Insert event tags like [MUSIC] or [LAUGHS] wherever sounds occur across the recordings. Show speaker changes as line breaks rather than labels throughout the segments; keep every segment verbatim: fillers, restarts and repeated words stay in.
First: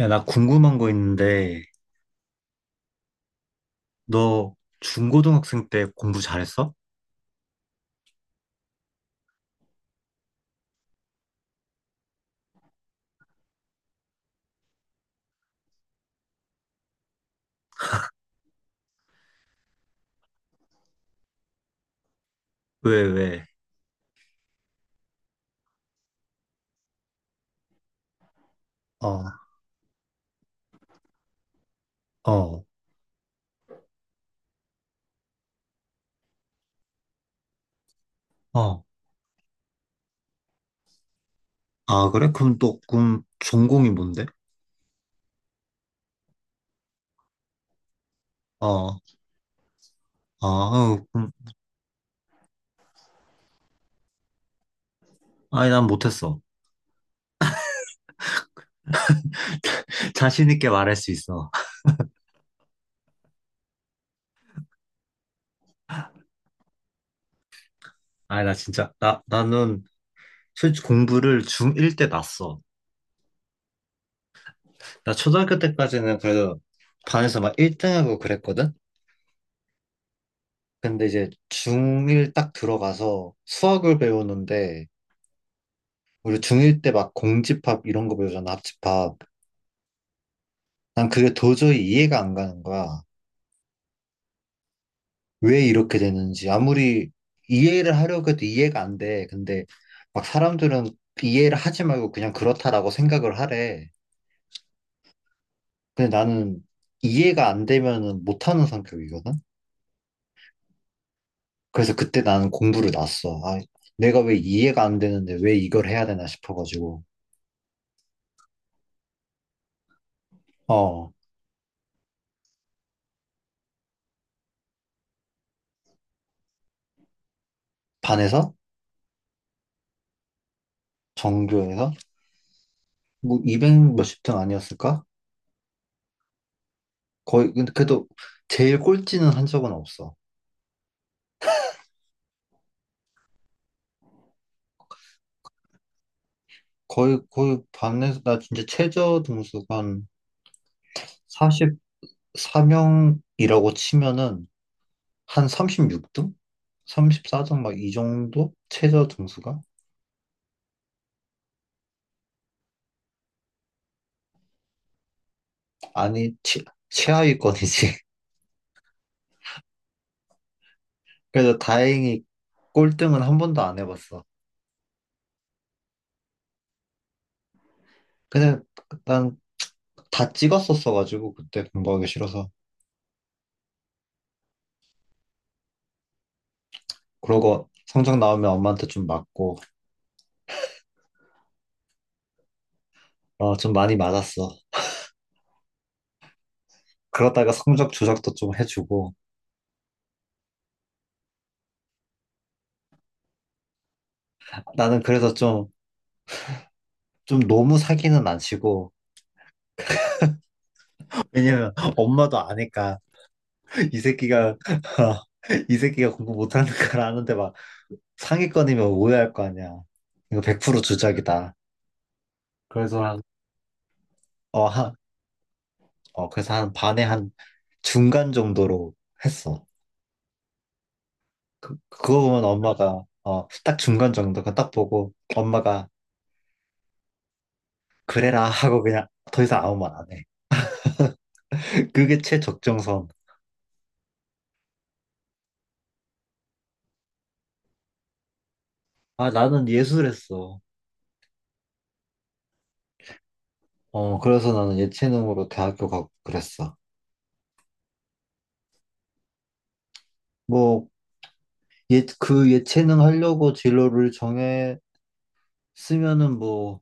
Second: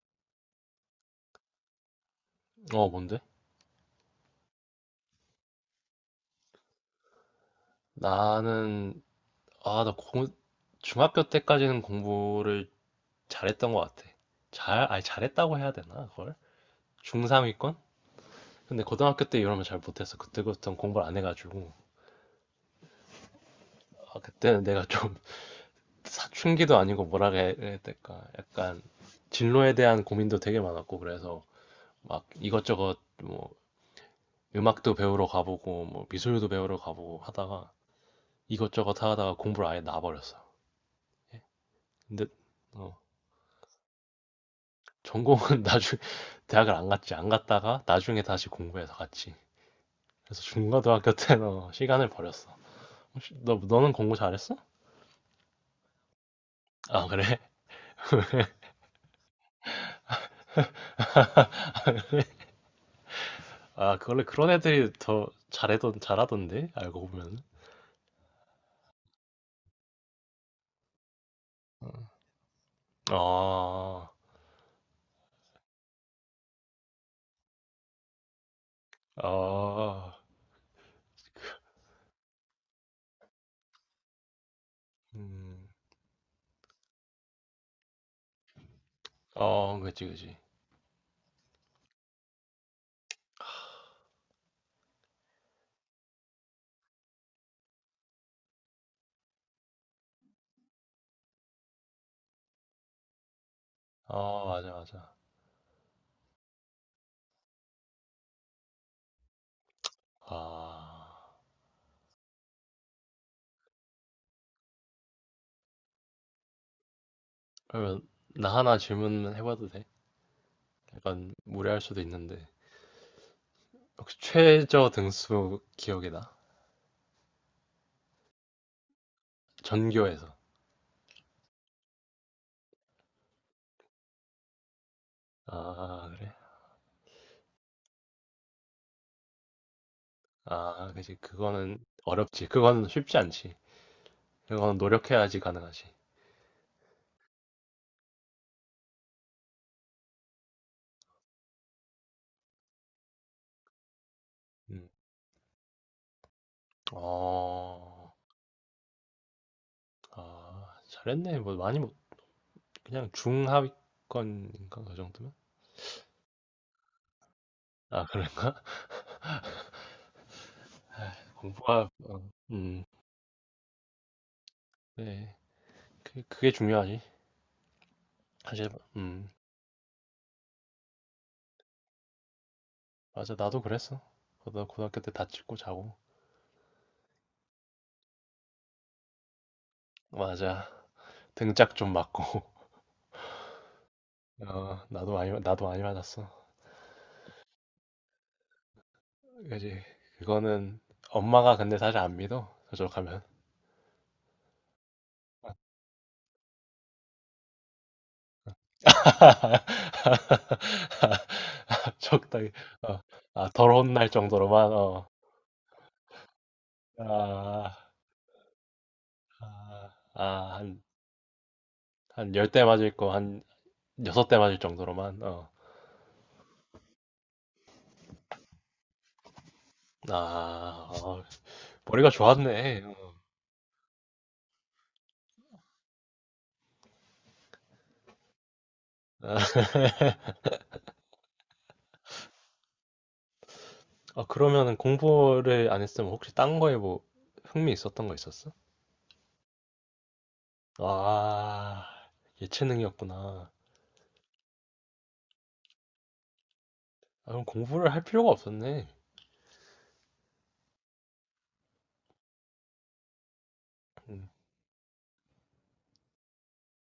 야, 나 궁금한 거 있는데,
어, 뭔데?
너 중고등학생 때 공부 잘했어?
나는, 아, 나 공, 중학교 때까지는 공부를 잘했던 것 같아. 잘, 아니, 잘했다고 해야 되나, 그걸? 중삼 위권? 근데 고등학교 때 이러면 잘 못했어. 그때부터는 공부를 안 해가지고.
왜, 왜?
아, 그때는 내가 좀 [LAUGHS] 사춘기도 아니고 뭐라 해야 될까. 약간
어,
진로에 대한 고민도 되게 많았고, 그래서 막
어,
이것저것 뭐 음악도 배우러 가보고, 뭐 미술도 배우러 가보고 하다가
어.
이것저것 하다가 공부를 아예 놔버렸어. 예.
아,
근데,
그래? 그럼 또,
어.
그럼 전공이 뭔데?
전공은 [LAUGHS] 나중에 대학을 안 갔지. 안 갔다가 나중에 다시 공부해서
어,
갔지. 그래서
아, 어,
중고등학교
그럼,
때는 어, 시간을 버렸어. 혹시 너 너는 공부 잘했어?
아니, 난 못했어.
아, 그래?
[LAUGHS] 자신 있게 말할 수 있어. [LAUGHS]
아, 그 원래 그런 애들이 더 잘해던 잘하던데. 알고 보면.
아니, 나 진짜, 나, 나는 솔직히 공부를 중일 때 났어.
아.
나 초등학교 때까지는 그래도 반에서 막 일 등하고 그랬거든?
아.
근데 이제 중일 딱 들어가서 수학을 배우는데,
음.
우리 중일 때 막 공집합 이런 거 배우잖아, 합집합.
어, 그치, 그치.
난 그게 도저히 이해가 안 가는 거야. 왜 이렇게 되는지. 아무리 이해를 하려고 해도 이해가 안 돼. 근데 막 사람들은 이해를 하지 말고 그냥 그렇다라고 생각을 하래.
아, 맞아, 맞아.
근데 나는 이해가 안 되면은 못하는 성격이거든?
아.
그래서 그때 나는 공부를 놨어. 아, 내가 왜 이해가 안 되는데 왜 이걸 해야 되나 싶어가지고.
그러면 나 하나 질문해 봐도 돼?
어,
약간 무례할 수도 있는데. 혹시 최저 등수 기억이 나?
반에서?
전교에서.
전교에서? 뭐 이백 몇십 등 아니었을까?
아, 그래.
거의 근데 그래도 제일 꼴찌는 한 적은 없어.
아, 그지. 그거는 어렵지. 그거는 쉽지 않지. 그거는 노력해야지 가능하지.
거의 거의 반에서 나 진짜 최저 등수가 한 사십사 명이라고 치면은
음.
한 삼십육 등? 삼십사 등 막 이
어,
정도? 최저 등수가?
아, 잘했네. 뭐 많이 못, 그냥 중하위권인가 그 정도면?
아니 최, 최하위권이지.
아,
[LAUGHS]
그래. [LAUGHS]
그래서
공부가, 어,
다행히
음,
꼴등은 한 번도 안 해봤어.
네. 그, 그게 중요하지.
근데
사실, 음,
난 다 찍었었어가지고 그때 공부하기 싫어서
맞아. 나도 그랬어. 나도 고등학교 때 다치고 자고.
그러고 성적 나오면 엄마한테 좀 맞고
맞아. 등짝 좀 맞고. [LAUGHS]
어 좀 많이 맞았어.
어, 나도 많이, 나도 많이 맞았어.
그러다가 성적 조작도 좀 해주고
그지. 그거는 엄마가 근데 사실 안 믿어. 저쪽 하면.
나는 그래서 좀, 좀 너무 사기는 안 치고, 왜냐면
[LAUGHS]
엄마도
적당히.
아니까,
어. 아 덜
이
혼날
새끼가,
정도로만. 어.
[LAUGHS] 이 새끼가 공부 못하는 걸 아는데 막
아.
상위권이면 오해할 거 아니야.
아.
이거
아 한
백 프로 주작이다.
한 열 대 맞을
그래서
거
한,
한 여섯 대 맞을
어, 한,
정도로만. 어.
어, 그래서 한 반에 한 중간 정도로 했어.
아. 어
그,
머리가
그거 보면
좋았네.
엄마가,
어.
어, 딱 중간 정도, 그거 딱 보고, 엄마가, 그래라 하고 그냥 더 이상 아무 말 안 해.
[LAUGHS]
[LAUGHS] 그게 최적정선.
아 그러면은 공부를 안 했으면 혹시 딴 거에 뭐 흥미 있었던 거 있었어?
아, 나는 예술했어.
아. 예체능이었구나.
어, 그래서 나는 예체능으로 대학교 가고 그랬어.
아 그럼 공부를 할 필요가 없었네.
뭐, 예, 그 예체능 하려고 진로를
음.
정했으면은 뭐,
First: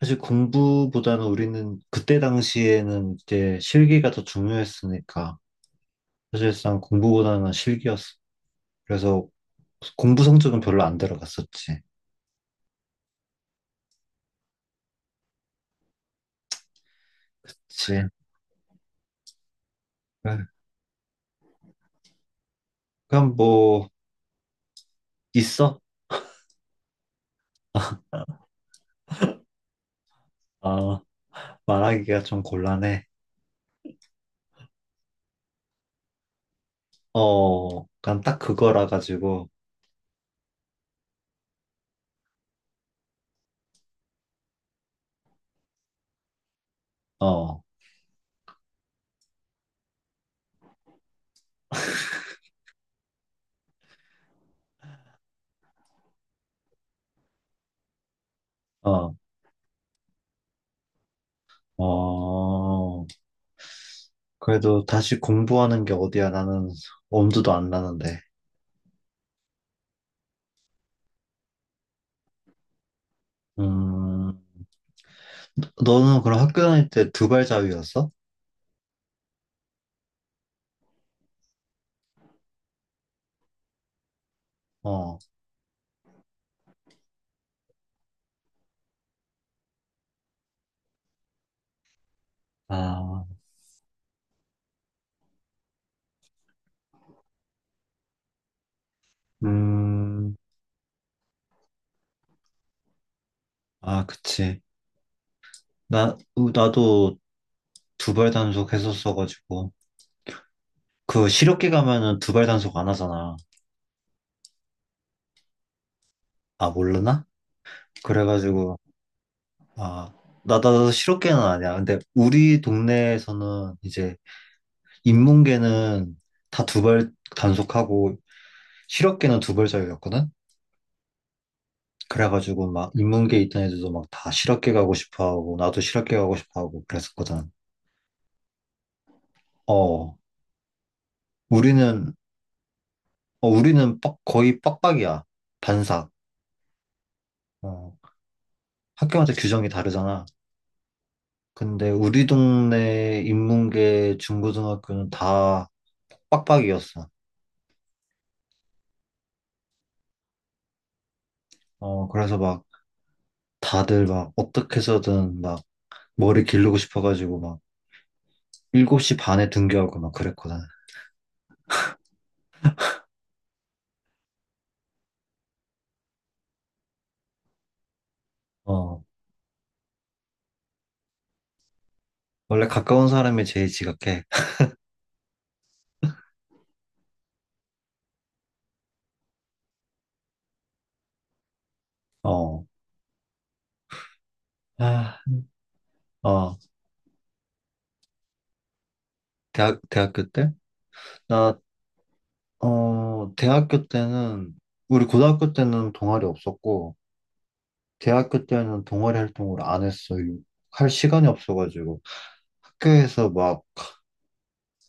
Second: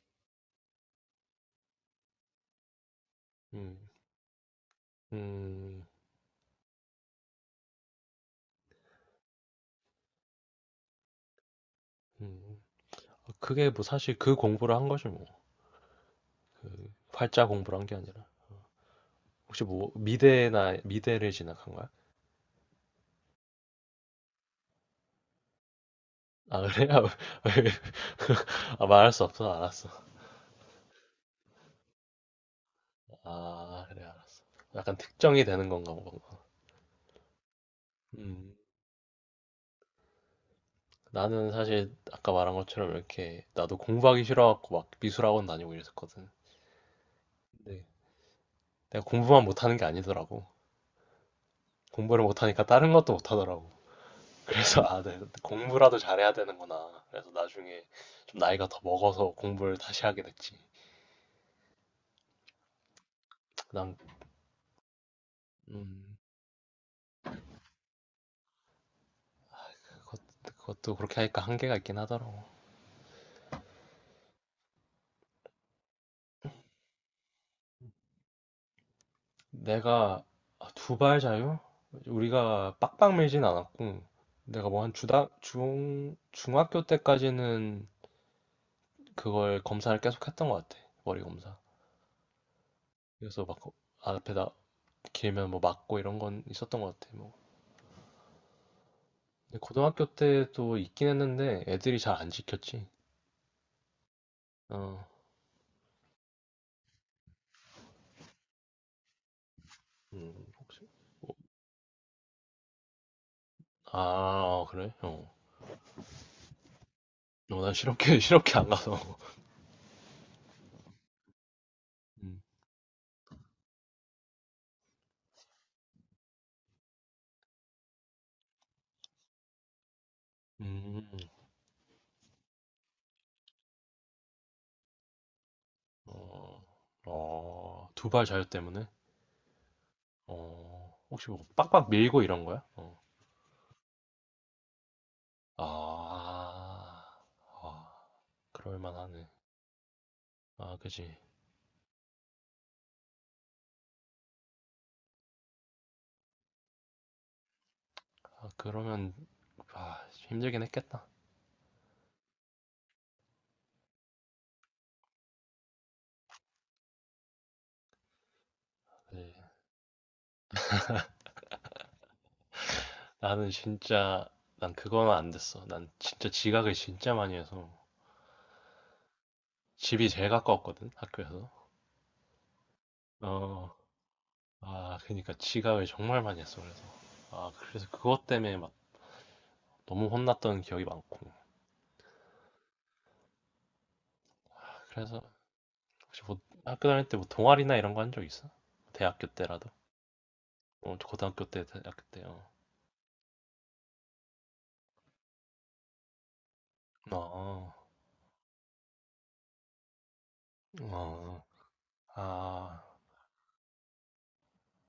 사실 공부보다는 우리는 그때 당시에는 이제
음.
실기가 더 중요했으니까,
음.
사실상 공부보다는 실기였어. 그래서 공부 성적은 별로 안 들어갔었지.
음. 그게 뭐 사실 그 공부를 한 거지 뭐. 그 활자 공부를 한 게
그치.
아니라. 혹시 뭐
네.
미대나 미대를 진학한 거야?
그럼 뭐, 있어?
아 그래? 아, 왜- [LAUGHS] 아, 말할 수 없어 알았어.
어, 말하기가 좀 곤란해.
아 그래 알았어. 약간 특정이 되는 건가 뭔가.
어, 그냥 딱
음
그거라 가지고,
나는 사실 아까 말한 것처럼 이렇게 나도 공부하기 싫어갖고 막 미술학원 다니고 이랬었거든.
어,
근데 내가 공부만 못하는 게 아니더라고. 공부를 못하니까 다른 것도 못하더라고. 그래서 아, 네, 공부라도 잘해야 되는구나. 그래서 나중에 좀 나이가 더
어,
먹어서 공부를 다시 하게 됐지.
어.
그다음
그래도 다시 공부하는 게
음,
어디야? 나는 엄두도 안 나는데.
그것, 그것도 그렇게 하니까 한계가 있긴 하더라고.
음, 너는 그럼 학교 다닐 때 두발 자유였어?
내가 아, 두발 자유 우리가 빡빡 밀진 않았고 내가 뭐 한
어,
주당 중 중학교 때까지는 그걸 검사를 계속 했던 것 같아. 머리 검사.
아,
그래서 막 거- 앞에다 길면 뭐 맞고 이런 건 있었던 것 같아. 뭐 근데 고등학교
음,
때도 있긴 했는데 애들이 잘 안 지켰지.
아, 그치.
어.
나, 으, 나도 두발 단속 했었어가지고.
음, 혹시? 어,
그 실업계 가면은 두발 단속 안 하잖아.
아, 그래? 어.
아, 모르나?
어, 난 실업계, [LAUGHS] 실업계 안
그래가지고,
가서.
아, 나, 나도 실업계는 아니야. 근데
음,
우리 동네에서는 이제 인문계는 다 두발 단속하고 실업계는 두발 자유였거든?
음,
그래가지고 막 인문계 있던 애들도 막 다 실업계 가고 싶어 하고 나도 실업계 가고 싶어
어,
하고 그랬었거든.
어, 두발 자유 때문에?
어,
어, 혹시 뭐 빡빡
우리는
밀고 이런 거야? 어.
어, 우리는 빡, 거의 빡빡이야. 반삭.
아, 아,
어,
그럴 만하네.
학교마다 규정이 다르잖아.
아, 그지.
근데 우리 동네 인문계 중고등학교는 다 빡빡이었어.
아, 그러면, 아, 힘들긴 했겠다.
어, 그래서 막 다들 막 어떻게 해서든 막 머리 기르고 싶어가지고 막 일곱 시
그지.
반에 등교하고 막 그랬거든.
나는 진짜, 난 그거는 안 됐어. 난 진짜 지각을 진짜 많이 해서.
어,
집이 제일 가까웠거든, 학교에서.
원래 가까운 사람이 제일
어,
지각해.
아, 그러니까 지각을 정말 많이 했어, 그래서. 아, 그래서 그것 때문에 막 너무 혼났던 기억이 많고.
어, 아,
그래서 혹시 뭐
어.
학교 다닐 때 뭐 동아리나 이런 거 한 적 있어? 대학교 때라도?
대학, 대학교 때?
어, 고등학교
나,
때, 대학교 때요.
어, 대학교 때는, 우리 고등학교 때는 동아리 없었고,
어, 어,
대학교 때는 동아리 활동을 안 했어요. 할
어,
시간이
어.
없어가지고.
아,
학교에서 막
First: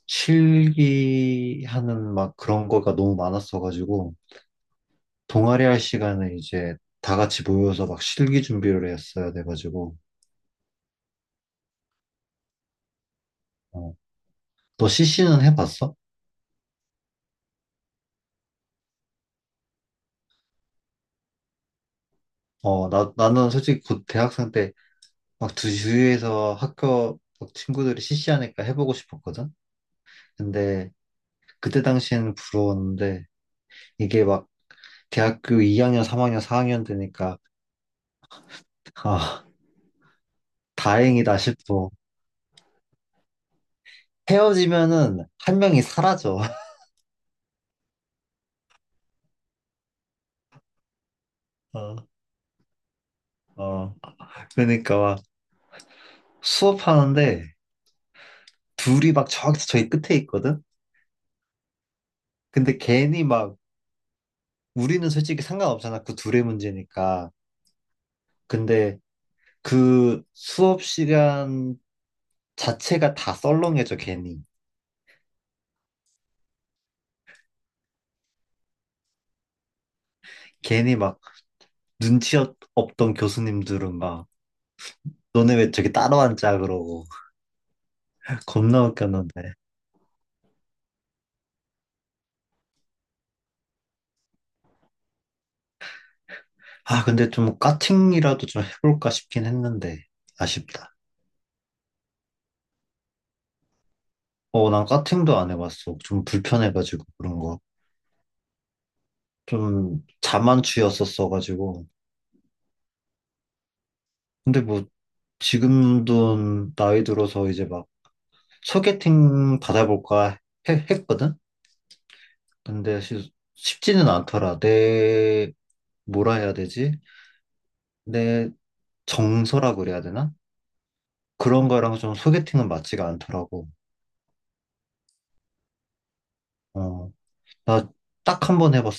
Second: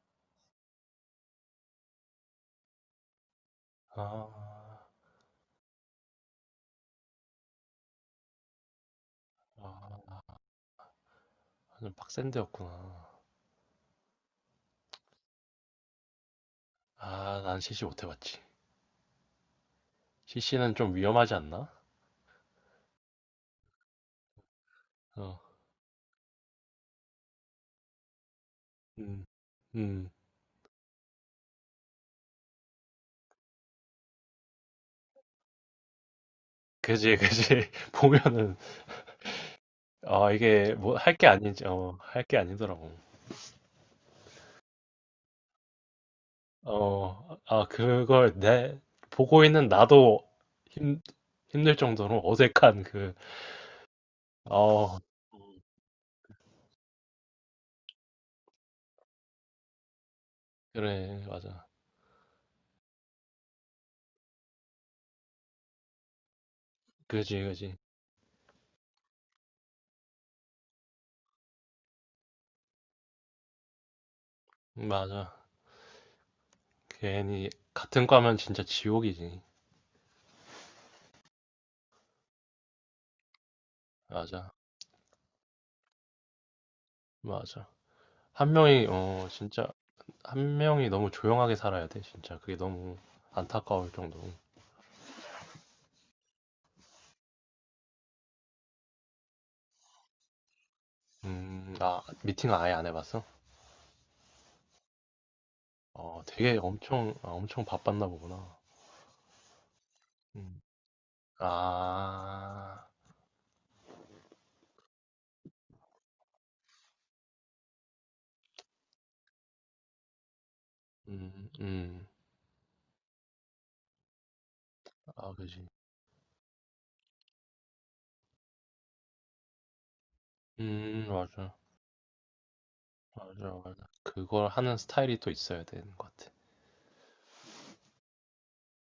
실기하는 막 그런 거가 너무 많았어가지고,
아,
동아리 할 시간에 이제 다 같이 모여서 막 실기 준비를 했어야 돼가지고,
아, 완전 빡센 데였구나.
어. 너 씨씨는 해봤어?
아, 난 씨씨 못 해봤지. 씨씨는 좀 위험하지 않나?
어, 나, 나는 솔직히 곧 대학생 때
어,
막 주위에서 학교 막 친구들이 씨씨 하니까 해보고
음,
싶었거든?
음,
근데 그때 당시에는 부러웠는데 이게 막 대학교 이 학년, 삼 학년, 사 학년
그지,
되니까
그지. [LAUGHS] 보면은,
아,
아, 이게 뭐 할 게
다행이다
아니지,
싶어.
어, 할 게 아니더라고.
헤어지면은 한 명이 사라져.
어, 아, 그걸 내, 보고 있는 나도 힘, 힘들 정도로
[LAUGHS]
어색한 그,
어, 어. 그러니까
어,
막 수업하는데 둘이 막 저기 저기 끝에 있거든?
그래, 맞아.
근데 괜히 막 우리는 솔직히 상관없잖아. 그 둘의 문제니까.
그지, 그지.
근데 그 수업 시간 자체가 다 썰렁해져, 괜히.
맞아. 괜히, 같은 과면 진짜 지옥이지.
괜히 막 눈치 없- 없던 교수님들은 막
맞아,
너네 왜 저기 따로 앉아 그러고
맞아.
[LAUGHS]
한
겁나
명이, 어,
웃겼는데
진짜, 한 명이 너무 조용하게 살아야 돼, 진짜. 그게 너무 안타까울 정도로.
아 근데 좀 까팅이라도 좀 해볼까 싶긴 했는데 아쉽다
음, 아, 미팅 아예 안 해봤어?
어 난 까팅도 안 해봤어
어,
좀
되게
불편해가지고
엄청, 아,
그런 거
엄청 바빴나 보구나.
좀
음.
자만추였었어가지고
아,
근데 뭐 지금도 나이 들어서 이제 막 소개팅 받아볼까 해- 했거든
음, 음,
근데 시- 쉽지는 않더라
아,
내
그지.
뭐라 해야 되지 내 정서라 그래야 되나
음, 맞아.
그런 거랑 좀 소개팅은 맞지가
맞아,
않더라고
맞아. 그걸 하는 스타일이 또 있어야 되는 것 같아.
어 나 딱 한 번 해봤어.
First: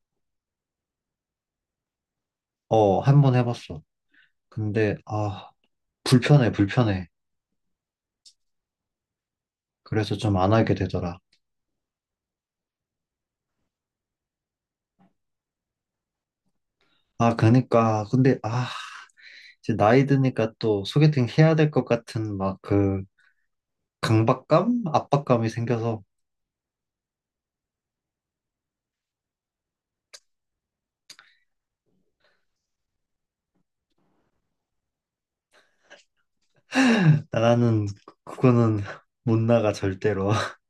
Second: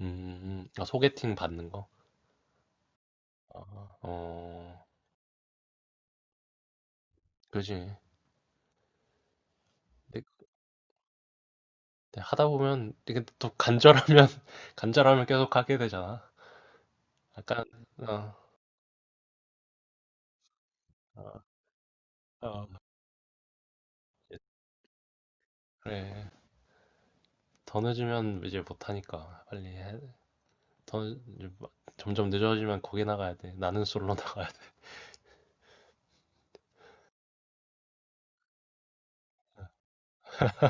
음, 아, 소개팅 받는 거?
어, 한 번 해봤어.
아, 어,
근데, 아, 불편해, 불편해.
그지. 근데
그래서 좀 안 하게 되더라.
근데 하다 보면, 이게 또 간절하면, [LAUGHS] 간절하면 계속 하게 되잖아.
아,
약간,
그니까.
어,
근데, 아, 이제 나이 드니까 또 소개팅
어,
해야 될 것 같은 막
어.
그 강박감? 압박감이 생겨서
그래. 더 늦으면 이제 못하니까. 빨리 해. 더, 늦- 이제 막 점점 늦어지면 거기 나가야 돼. 나는 솔로 [LAUGHS] 나가야 돼.
나는 그거는 못 나가, 절대로. [LAUGHS]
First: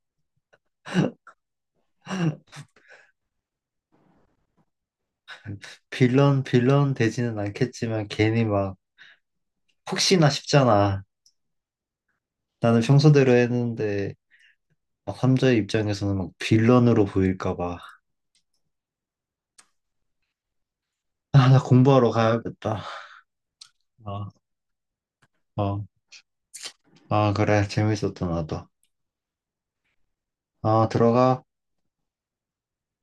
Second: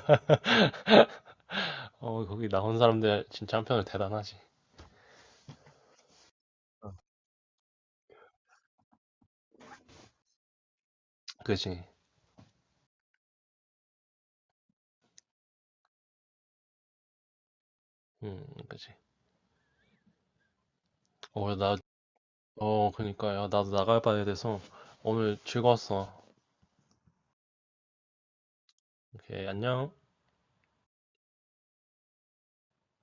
어, 거기 나온 사람들 진짜 한편으로 대단하지.
빌런, 빌런 되지는 않겠지만 괜히 막 혹시나 싶잖아.
그지.
나는 평소대로 했는데 막 삼자의 입장에서는 막 빌런으로 보일까 봐.
음, 그지.
아,
어,
나
나
공부하러 가야겠다.
어, 그니까요. 나도 나가봐야
아.
돼서 오늘
어,
즐거웠어.
아, 그래. 재밌었다, 나도.
오케이, 안녕.
아, 들어가.